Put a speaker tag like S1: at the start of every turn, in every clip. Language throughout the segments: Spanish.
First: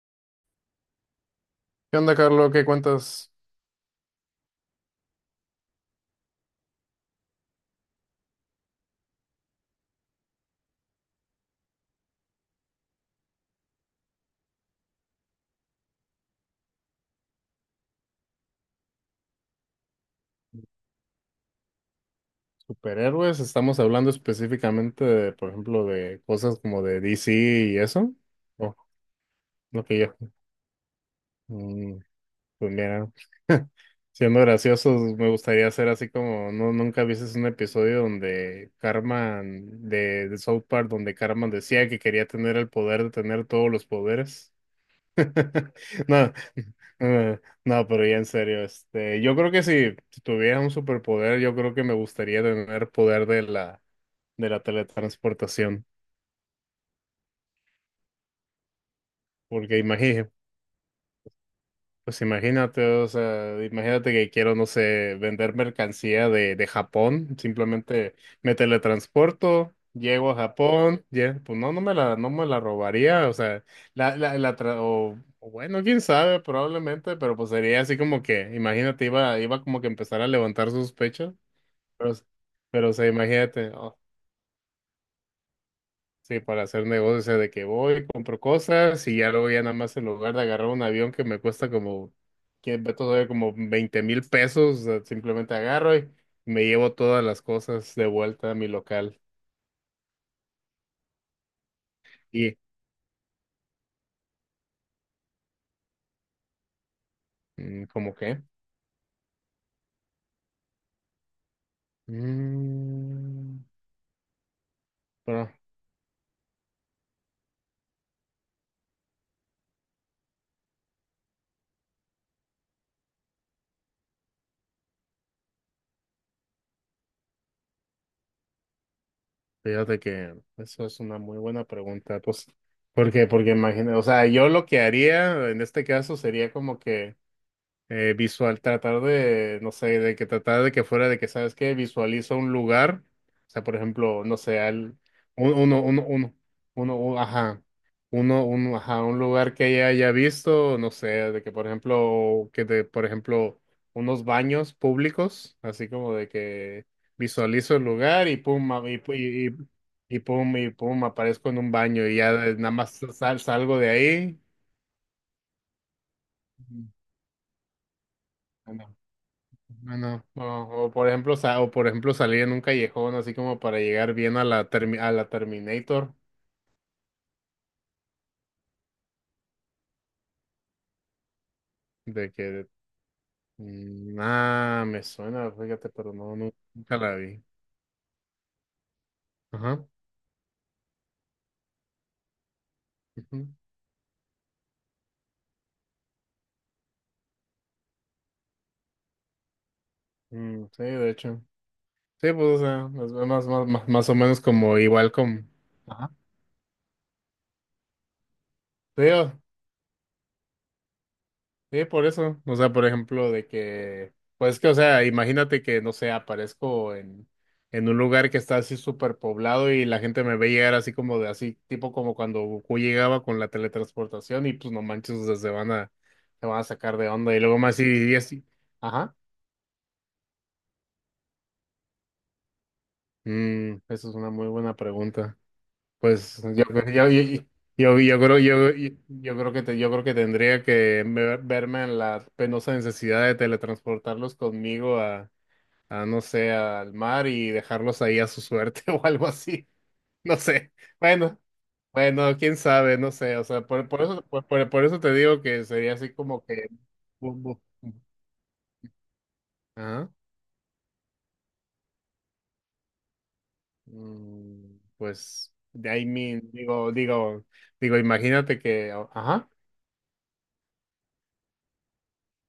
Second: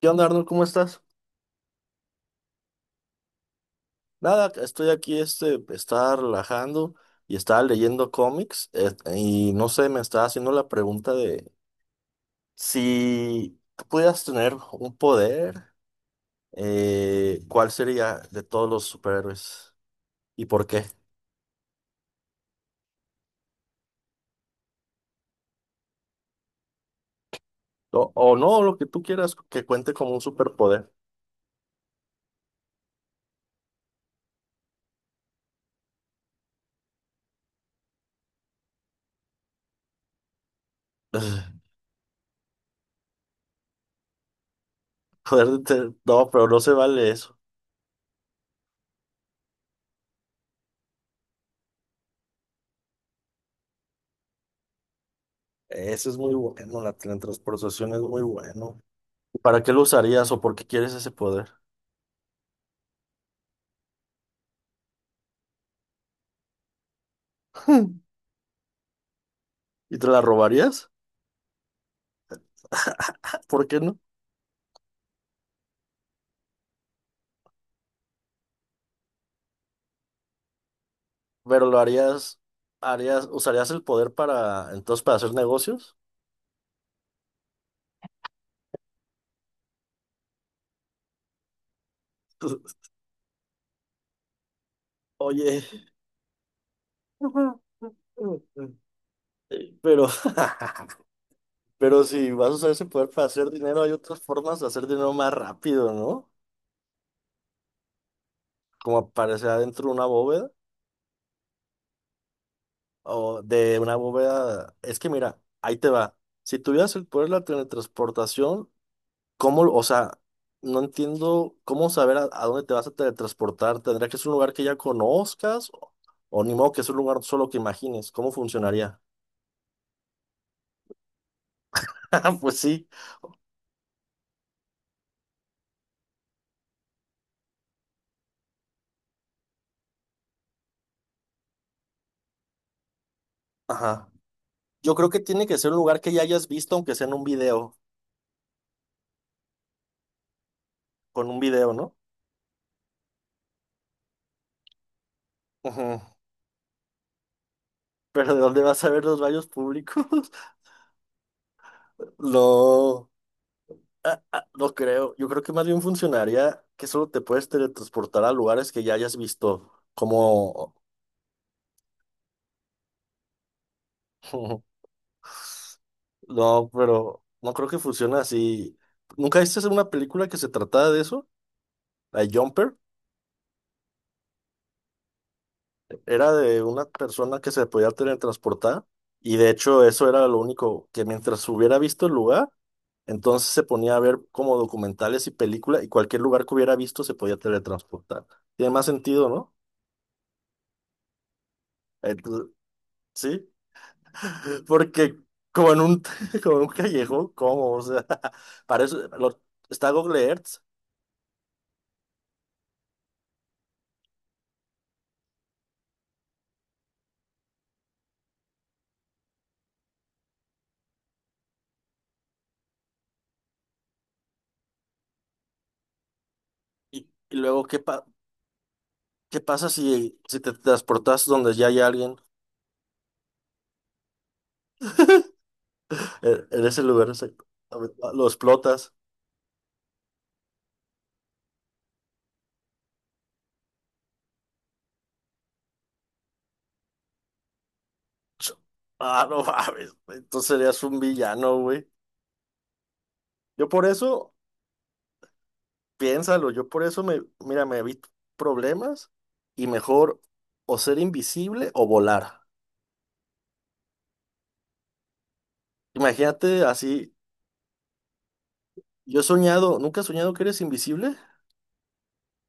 S1: ¿Qué onda, Arnold? ¿Cómo estás?
S2: ¿Qué onda, Carlos? ¿Qué cuentas?
S1: Nada, estoy aquí, estaba relajando y estaba leyendo cómics y no sé, me estaba haciendo la pregunta de si tú pudieras tener un poder, ¿cuál sería de todos los superhéroes y por qué?
S2: Superhéroes, estamos hablando específicamente de, por ejemplo, de cosas como de DC y
S1: O,
S2: eso.
S1: o no, lo
S2: Oh,
S1: que tú quieras que
S2: no
S1: cuente
S2: que
S1: como
S2: yo.
S1: un superpoder.
S2: Mm, pues mira, siendo graciosos, me gustaría hacer así como, no, nunca viste un episodio donde Carmen de South Park, donde Carmen decía que quería tener el poder de tener todos los poderes.
S1: Poder de no,
S2: No,
S1: pero no se vale eso.
S2: eh, no, pero ya en serio, este, yo creo que si tuviera un superpoder, yo creo que me gustaría tener poder de la teletransportación,
S1: Eso es muy bueno, la teletransportación es muy bueno. ¿Para qué
S2: porque
S1: lo usarías o por qué quieres ese poder?
S2: pues imagínate, o sea, imagínate que quiero, no sé, vender mercancía de Japón, simplemente me teletransporto,
S1: ¿Y te la
S2: llego a
S1: robarías?
S2: Japón, ya, pues no, no me la robaría, o sea,
S1: ¿Por qué no?
S2: o bueno, quién sabe, probablemente, pero pues sería así como que, imagínate, iba como que empezar a levantar sospechas,
S1: Pero lo
S2: pero,
S1: harías,
S2: pero o sea,
S1: harías, usarías
S2: imagínate.
S1: el poder para, entonces, para hacer negocios.
S2: Sí, para hacer negocios, o sea, de que voy, compro cosas y ya luego ya nada más en lugar de agarrar un avión que me cuesta como, que ve todavía como 20,000 pesos, o sea, simplemente
S1: Oye,
S2: agarro y me llevo todas las cosas de vuelta a mi local.
S1: pero, pero si vas a
S2: ¿Y
S1: usar ese poder para hacer dinero, hay otras formas de hacer dinero más rápido, ¿no?
S2: cómo qué?
S1: Como aparecer adentro de una bóveda o
S2: Mm,
S1: de una bóveda. Es que mira,
S2: bueno,
S1: ahí te va. Si tuvieras el poder de la teletransportación, ¿cómo, o sea, no entiendo cómo saber a dónde te vas a teletransportar? ¿Tendría que ser un lugar que ya conozcas? O ni modo que es un lugar solo que imagines? ¿Cómo funcionaría?
S2: fíjate que eso es una muy buena pregunta, pues,
S1: Pues sí.
S2: ¿por qué? Porque imagina, o sea, yo lo que haría en este caso sería como que visual, tratar de, no sé, de que tratar de que fuera de que, ¿sabes qué? Visualiza un lugar, o sea, por
S1: Ajá.
S2: ejemplo, no sé,
S1: Yo
S2: al,
S1: creo que tiene
S2: un-
S1: que ser un
S2: uno,
S1: lugar
S2: uno,
S1: que ya
S2: uno,
S1: hayas visto, aunque sea en un
S2: ajá,
S1: video,
S2: ajá, un lugar que ella haya visto, no sé,
S1: con un
S2: de que, por
S1: video, ¿no?
S2: ejemplo, por ejemplo, unos baños públicos, así
S1: Ujú.
S2: como de que visualizo el lugar
S1: Pero
S2: y
S1: ¿de dónde
S2: pum,
S1: vas a ver los baños públicos?
S2: y pum, aparezco en un baño y ya nada más
S1: No,
S2: salgo de
S1: ah,
S2: ahí.
S1: ah, no creo. Yo creo que más bien funcionaría que solo te puedes teletransportar a lugares que ya hayas visto,
S2: Bueno,
S1: como
S2: o por ejemplo, o por ejemplo salir en un callejón así como para llegar bien a la a la Terminator,
S1: no, pero no creo que funcione así. ¿Nunca viste una película que se trataba de eso? La de
S2: de que
S1: Jumper.
S2: ah, me suena, fíjate, pero
S1: Era
S2: no,
S1: de una
S2: nunca la
S1: persona
S2: vi.
S1: que se podía teletransportar. Y de hecho,
S2: Ajá.
S1: eso era lo único que mientras hubiera visto el lugar, entonces
S2: Ujú.
S1: se ponía a ver como documentales y películas. Y cualquier lugar que hubiera visto se podía teletransportar. Tiene más sentido, ¿no?
S2: Mm, sí, de hecho. Sí, pues
S1: Entonces,
S2: o sea,
S1: sí.
S2: más o menos como igual
S1: Porque
S2: como.
S1: como en un,
S2: Ajá.
S1: como en un callejón, ¿cómo? O sea, para
S2: Sí,
S1: eso
S2: o,
S1: está Google Earth.
S2: sí, por eso. O sea, por ejemplo, de que, pues que, o sea, imagínate que, no sé, aparezco en un lugar que está así súper poblado y la gente me ve llegar así como de así, tipo como cuando Goku llegaba con la teletransportación y pues no manches, o sea, se van a sacar
S1: Y,
S2: de
S1: y
S2: onda y luego
S1: luego,
S2: más así, y así. Ajá.
S1: ¿qué pasa si, si te transportas donde ya hay alguien?
S2: Mm, eso es una muy buena pregunta. Pues
S1: En
S2: yo,
S1: en ese lo explotas.
S2: yo creo que yo creo que tendría que verme en la penosa necesidad de teletransportarlos conmigo no sé, al mar y dejarlos ahí a su suerte o
S1: Ah,
S2: algo
S1: no
S2: así.
S1: mames.
S2: No
S1: Entonces
S2: sé.
S1: serías un
S2: Bueno,
S1: villano, güey.
S2: bueno, quién sabe, no sé. O sea,
S1: Yo por eso,
S2: por eso te digo que sería así como
S1: piénsalo,
S2: que.
S1: yo por eso me,
S2: bu- bu-
S1: mira, me evito problemas y
S2: Ajá.
S1: mejor o ser invisible o volar.
S2: Mm, pues, de ahí mi,
S1: Imagínate así.
S2: digo, digo, imagínate que, o,
S1: Yo he
S2: ajá.
S1: soñado, ¿nunca has soñado que eres invisible?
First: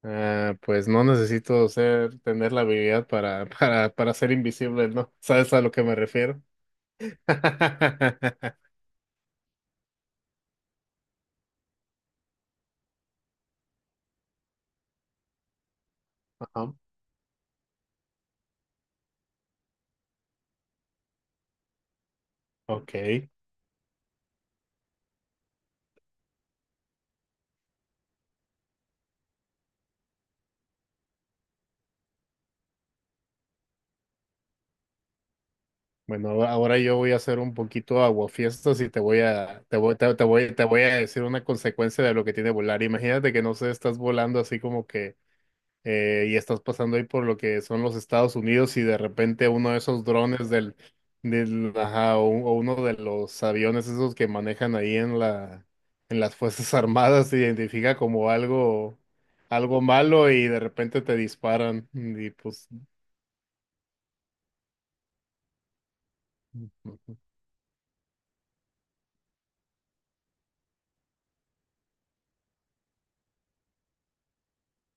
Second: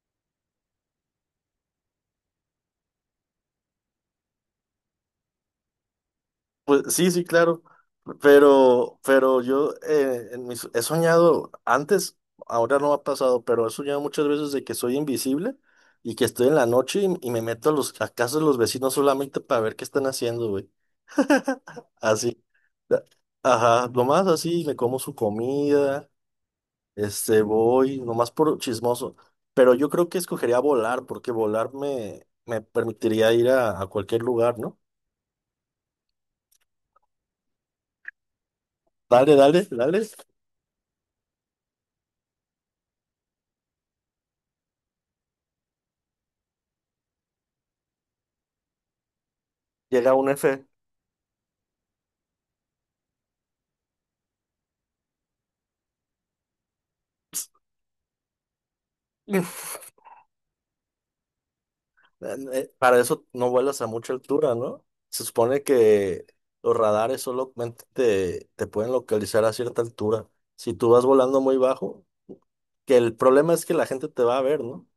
S2: Ah, pues no necesito ser, tener la habilidad para, para ser invisible, ¿no? ¿Sabes a lo que me refiero?
S1: Pues sí, sí, claro, pero yo he soñado antes, ahora no ha pasado, pero he soñado muchas veces de que soy invisible y que estoy en la
S2: Ajá.
S1: noche y me meto a los a casas de los vecinos solamente para ver qué están haciendo, güey. Así, a-
S2: Ok.
S1: ajá, nomás así, me como su comida, este, voy, nomás por chismoso. Pero yo creo que escogería volar, porque volar me, me permitiría ir a cualquier lugar, ¿no?
S2: Bueno, ahora yo voy a hacer un poquito aguafiestas y
S1: Dale, dale, dale,
S2: te voy a decir una consecuencia de lo que tiene volar. Imagínate que no sé, estás volando así como que y estás pasando ahí por lo que son los Estados Unidos y de repente uno de esos
S1: llega un
S2: drones
S1: F.
S2: del, ajá, o uno de los aviones esos que manejan ahí en la, en las Fuerzas Armadas se identifica como algo, algo malo y de repente te disparan y pues
S1: Para eso no vuelas a mucha altura, ¿no? Se supone que los radares solamente te, te pueden localizar a cierta altura. Si tú vas volando muy bajo, que el problema es que la gente te va a ver, ¿no?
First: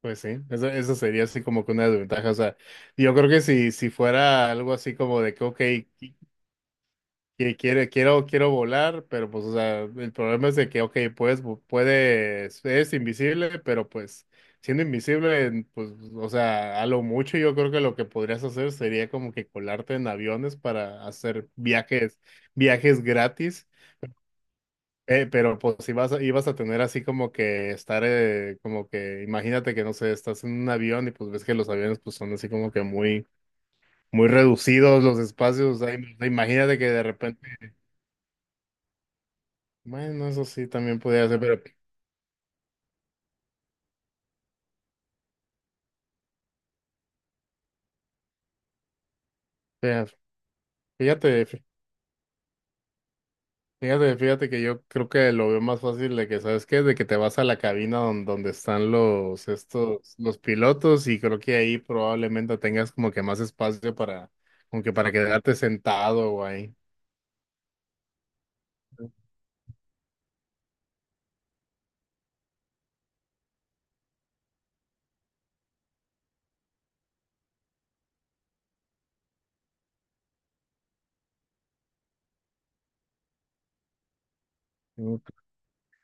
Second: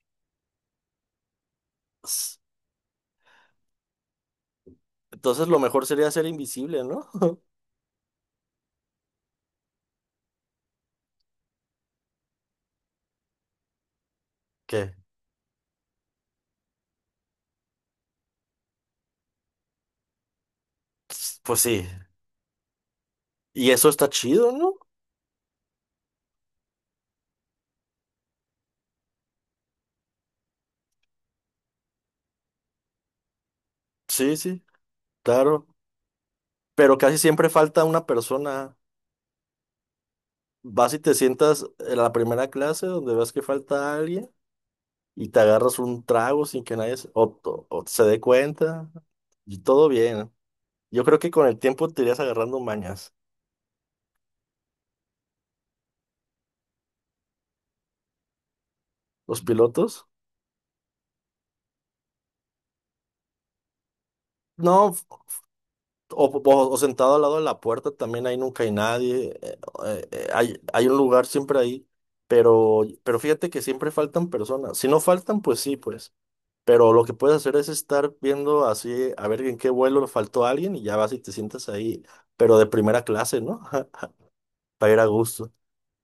S2: pues sí, eso sería así como que una desventaja. O
S1: S-
S2: sea, yo creo que si fuera algo así como de que,
S1: Entonces
S2: ok,
S1: lo mejor sería ser invisible, ¿no?
S2: quiero volar, pero pues, o sea, el problema es de que, ok, puedes, es invisible, pero pues siendo
S1: Que,
S2: invisible, pues, o sea, a lo mucho yo creo que lo que podrías hacer sería como que colarte en aviones para hacer
S1: pues sí.
S2: viajes, viajes gratis.
S1: Y eso está chido, ¿no?
S2: Pero pues ibas a tener así como que estar, como que imagínate que no sé, estás en un avión y pues ves que los aviones pues son así como que muy, muy
S1: Sí, sí,
S2: reducidos los
S1: claro.
S2: espacios, o sea, imagínate que
S1: Pero
S2: de
S1: casi
S2: repente,
S1: siempre falta una persona.
S2: bueno, eso sí
S1: Vas y
S2: también
S1: te
S2: podría ser, pero
S1: sientas en la primera clase donde ves que falta alguien. Y te agarras un trago sin que nadie se, o se dé cuenta y todo
S2: fea-
S1: bien. Yo creo que con
S2: fíjate,
S1: el
S2: fí-
S1: tiempo te irías agarrando mañas.
S2: fíjate que yo creo que lo veo más fácil de que, ¿sabes qué? De que te vas a la cabina donde están
S1: Los
S2: los,
S1: pilotos,
S2: estos, los pilotos y creo que ahí probablemente tengas como que más espacio para, como
S1: no,
S2: que para quedarte sentado, o ahí.
S1: o sentado al lado de la puerta también ahí nunca hay nadie, hay, hay un lugar siempre ahí, pero fíjate que siempre faltan personas. Si no faltan, pues sí, pues. Pero lo que puedes hacer es estar viendo así, a ver en qué vuelo faltó alguien y ya vas y te sientas ahí, pero de primera clase, ¿no? Para ir a
S2: Uh,
S1: gusto.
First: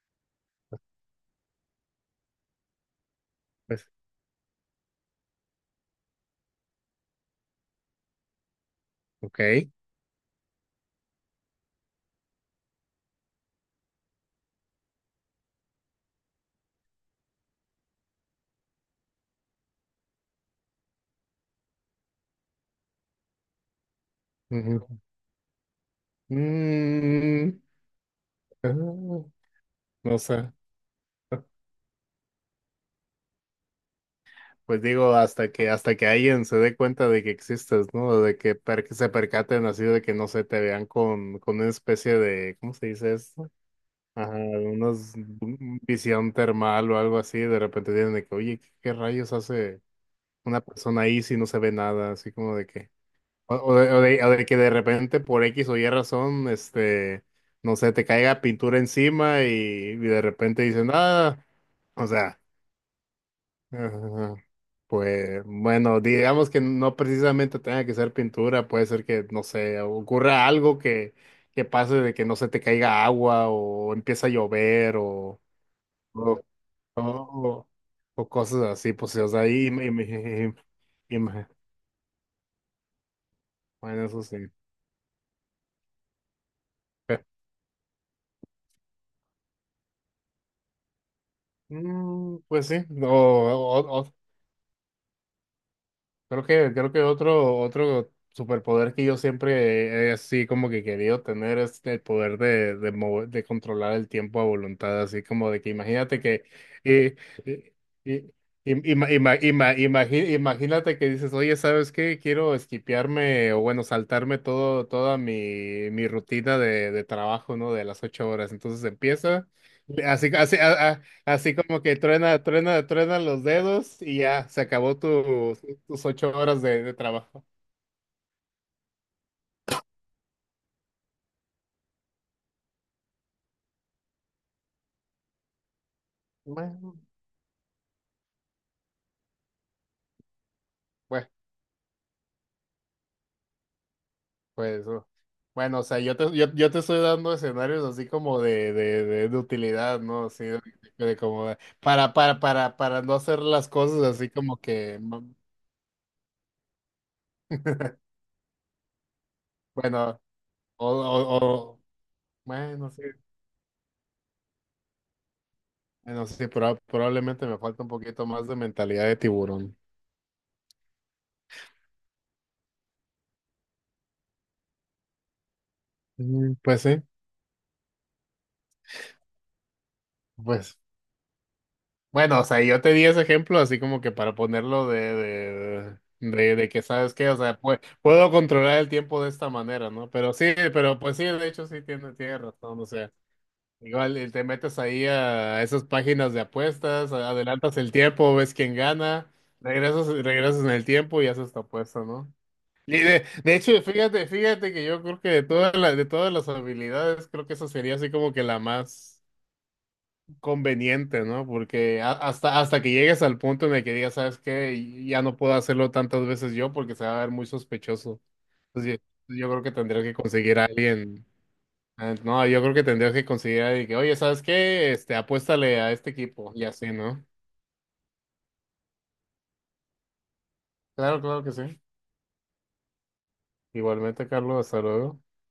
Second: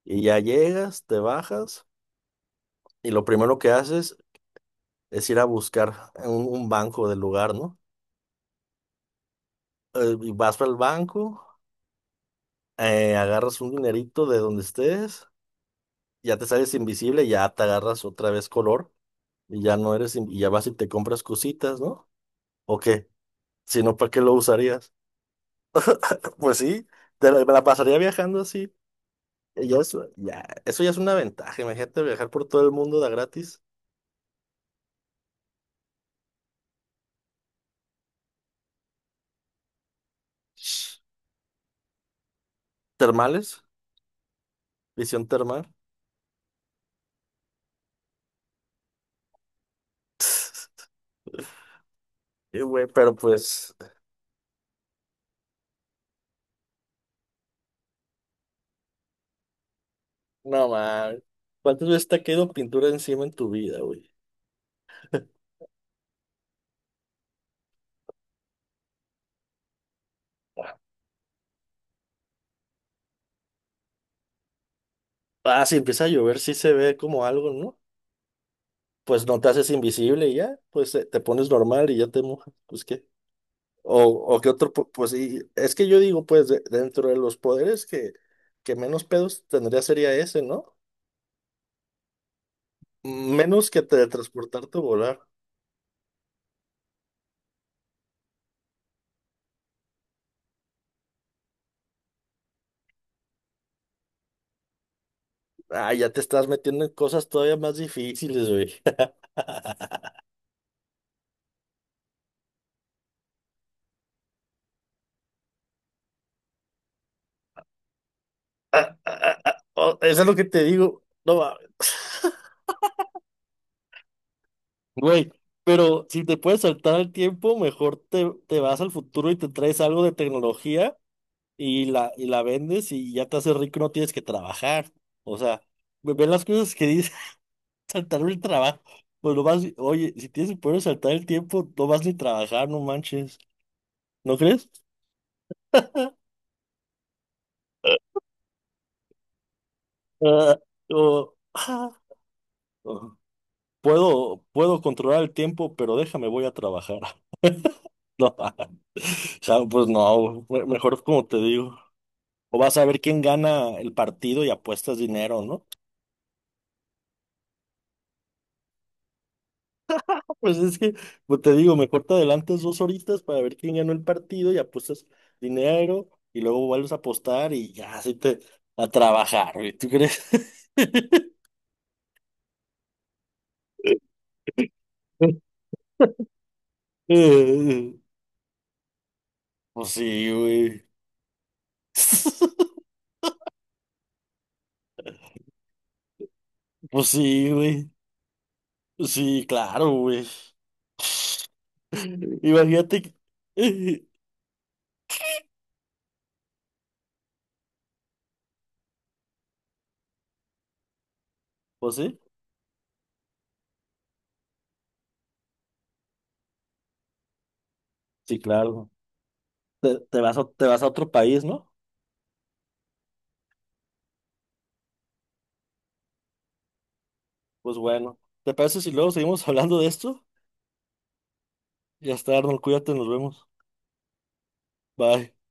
S1: Y ya llegas, te bajas y lo primero que
S2: Pues,
S1: haces es ir a buscar un banco del lugar, ¿no?
S2: ok.
S1: Y vas al banco, agarras un dinerito de donde estés, ya te sales invisible, ya te agarras otra vez color y ya no y ya vas y te compras cositas, ¿no? ¿O qué? Si no, ¿para qué lo
S2: Ujú.
S1: usarías? Pues sí, te la, me
S2: Mm,
S1: la pasaría viajando así.
S2: ah,
S1: Y ya eso,
S2: no
S1: ya,
S2: sé.
S1: eso ya es una ventaja. Imagínate viajar por todo el mundo de a gratis.
S2: Pues digo, hasta que alguien se dé cuenta de que existes, ¿no? De que, que se percaten así, de que no se te vean con una especie de, ¿cómo se dice esto?
S1: Termales,
S2: Ajá,
S1: visión termal.
S2: visión termal o algo así, de repente tienen de que, oye, ¿qué, qué rayos hace una persona ahí si no se ve nada? Así como
S1: Sí,
S2: de
S1: güey,
S2: que,
S1: pero pues,
S2: o de que de repente por X o Y razón, este, no sé, te caiga pintura encima y de repente
S1: no
S2: dicen,
S1: man.
S2: ah,
S1: ¿Cuántas
S2: o
S1: veces te ha
S2: sea,
S1: caído pintura encima en tu vida, güey?
S2: ajá, pues bueno, digamos que no precisamente tenga que ser pintura, puede ser que, no sé, ocurra algo que pase de que no se te caiga agua o empieza a llover o
S1: Ah, si empieza a llover,
S2: o,
S1: sí se ve como algo,
S2: o-
S1: ¿no?
S2: o cosas así, pues,
S1: Pues
S2: o
S1: no
S2: sea,
S1: te haces invisible y ya, pues
S2: y
S1: te
S2: me-
S1: pones normal y ya te mojas, pues qué. O,
S2: bueno, eso sí.
S1: o qué otro, pues sí, es que yo digo, pues dentro de
S2: Pero,
S1: los poderes que menos pedos tendría sería ese, ¿no?
S2: pues sí, o,
S1: Menos que
S2: o-
S1: teletransportarte o volar.
S2: creo que, creo que otro, otro superpoder que yo siempre he así como que querido tener es el poder de, de controlar el tiempo a voluntad, así como de que
S1: Ah, ya te
S2: imagínate que
S1: estás metiendo en
S2: eh,
S1: cosas todavía
S2: eh,
S1: más
S2: eh,
S1: difíciles, güey.
S2: imagínate que dices, oye, ¿sabes qué? Quiero esquipearme o bueno, saltarme todo, toda mi, mi rutina de trabajo, ¿no? De las 8 horas. Entonces empieza.
S1: Oh, eso es
S2: Así,
S1: lo que
S2: así,
S1: te digo. No,
S2: así
S1: va.
S2: como que truena, truena, truena los dedos y ya, se acabó
S1: Güey,
S2: tu, tus
S1: pero si
S2: ocho
S1: te
S2: horas
S1: puedes
S2: de
S1: saltar el
S2: trabajo.
S1: tiempo, mejor te, te vas al futuro y te traes algo de tecnología y la vendes y ya te haces rico, no tienes que trabajar. O sea, ve ve las cosas que
S2: Bueno,
S1: dice saltar el trabajo. Pues lo vas, oye, si tienes el poder de saltar el
S2: bueno,
S1: tiempo, no vas ni trabajar, no manches. ¿No crees?
S2: pues, bueno, o sea, yo yo te estoy dando escenarios así como de utilidad, ¿no? Así
S1: Ah,
S2: de,
S1: o, ah,
S2: para no
S1: o,
S2: hacer las cosas así
S1: puedo,
S2: como
S1: puedo
S2: que,
S1: controlar
S2: mm,
S1: el tiempo, pero déjame, voy a trabajar. No, o sea, pues
S2: bueno,
S1: no, güey,
S2: o,
S1: mejor como te
S2: o,
S1: digo.
S2: o-
S1: O vas a
S2: bueno,
S1: ver
S2: sí,
S1: quién gana el partido y apuestas dinero, ¿no?
S2: bueno, sí, probablemente me falta un poquito más de mentalidad de tiburón.
S1: Pues es que, pues te digo, mejor te adelantas dos horitas para ver quién ganó el partido y apuestas dinero y
S2: Mm,
S1: luego
S2: pues
S1: vuelves a
S2: sí,
S1: apostar y ya, así te a trabajar, güey. ¿Tú crees?
S2: pues. Bueno, o sea, yo te di ese ejemplo así como que para ponerlo de que sabes qué, o sea, puedo controlar el tiempo de esta
S1: Pues
S2: manera, ¿no?
S1: sí,
S2: Pero sí,
S1: güey.
S2: pero pues sí, de hecho sí tiene, tiene razón, o sea, igual te metes ahí a esas páginas de
S1: Pues
S2: apuestas,
S1: sí,
S2: adelantas
S1: güey.
S2: el tiempo, ves quién
S1: Pues
S2: gana,
S1: sí, claro,
S2: regresas,
S1: güey.
S2: regresas en el tiempo y haces tu apuesta, ¿no? Y
S1: Imagínate que...
S2: de hecho, fíjate, fíjate que yo creo que de todas las habilidades, creo que esa sería así como que la más conveniente, ¿no?
S1: Pues
S2: Porque
S1: sí,
S2: hasta, hasta que llegues al punto en el que digas, ¿sabes qué? Ya no puedo hacerlo tantas veces yo porque se va a ver muy sospechoso.
S1: sí, claro.
S2: Entonces, yo creo que
S1: Te,
S2: tendrías que conseguir
S1: te
S2: a
S1: vas a otro
S2: alguien.
S1: país, ¿no?
S2: No, yo creo que tendrías que conseguir a alguien que, oye, ¿sabes qué? Este, apuéstale a este equipo y así, ¿no?
S1: Pues bueno, ¿te parece si luego seguimos hablando de esto?
S2: Claro, claro que sí.
S1: Ya está, Arnold, cuídate, nos vemos.
S2: Igualmente, Carlos, hasta luego.
S1: Bye.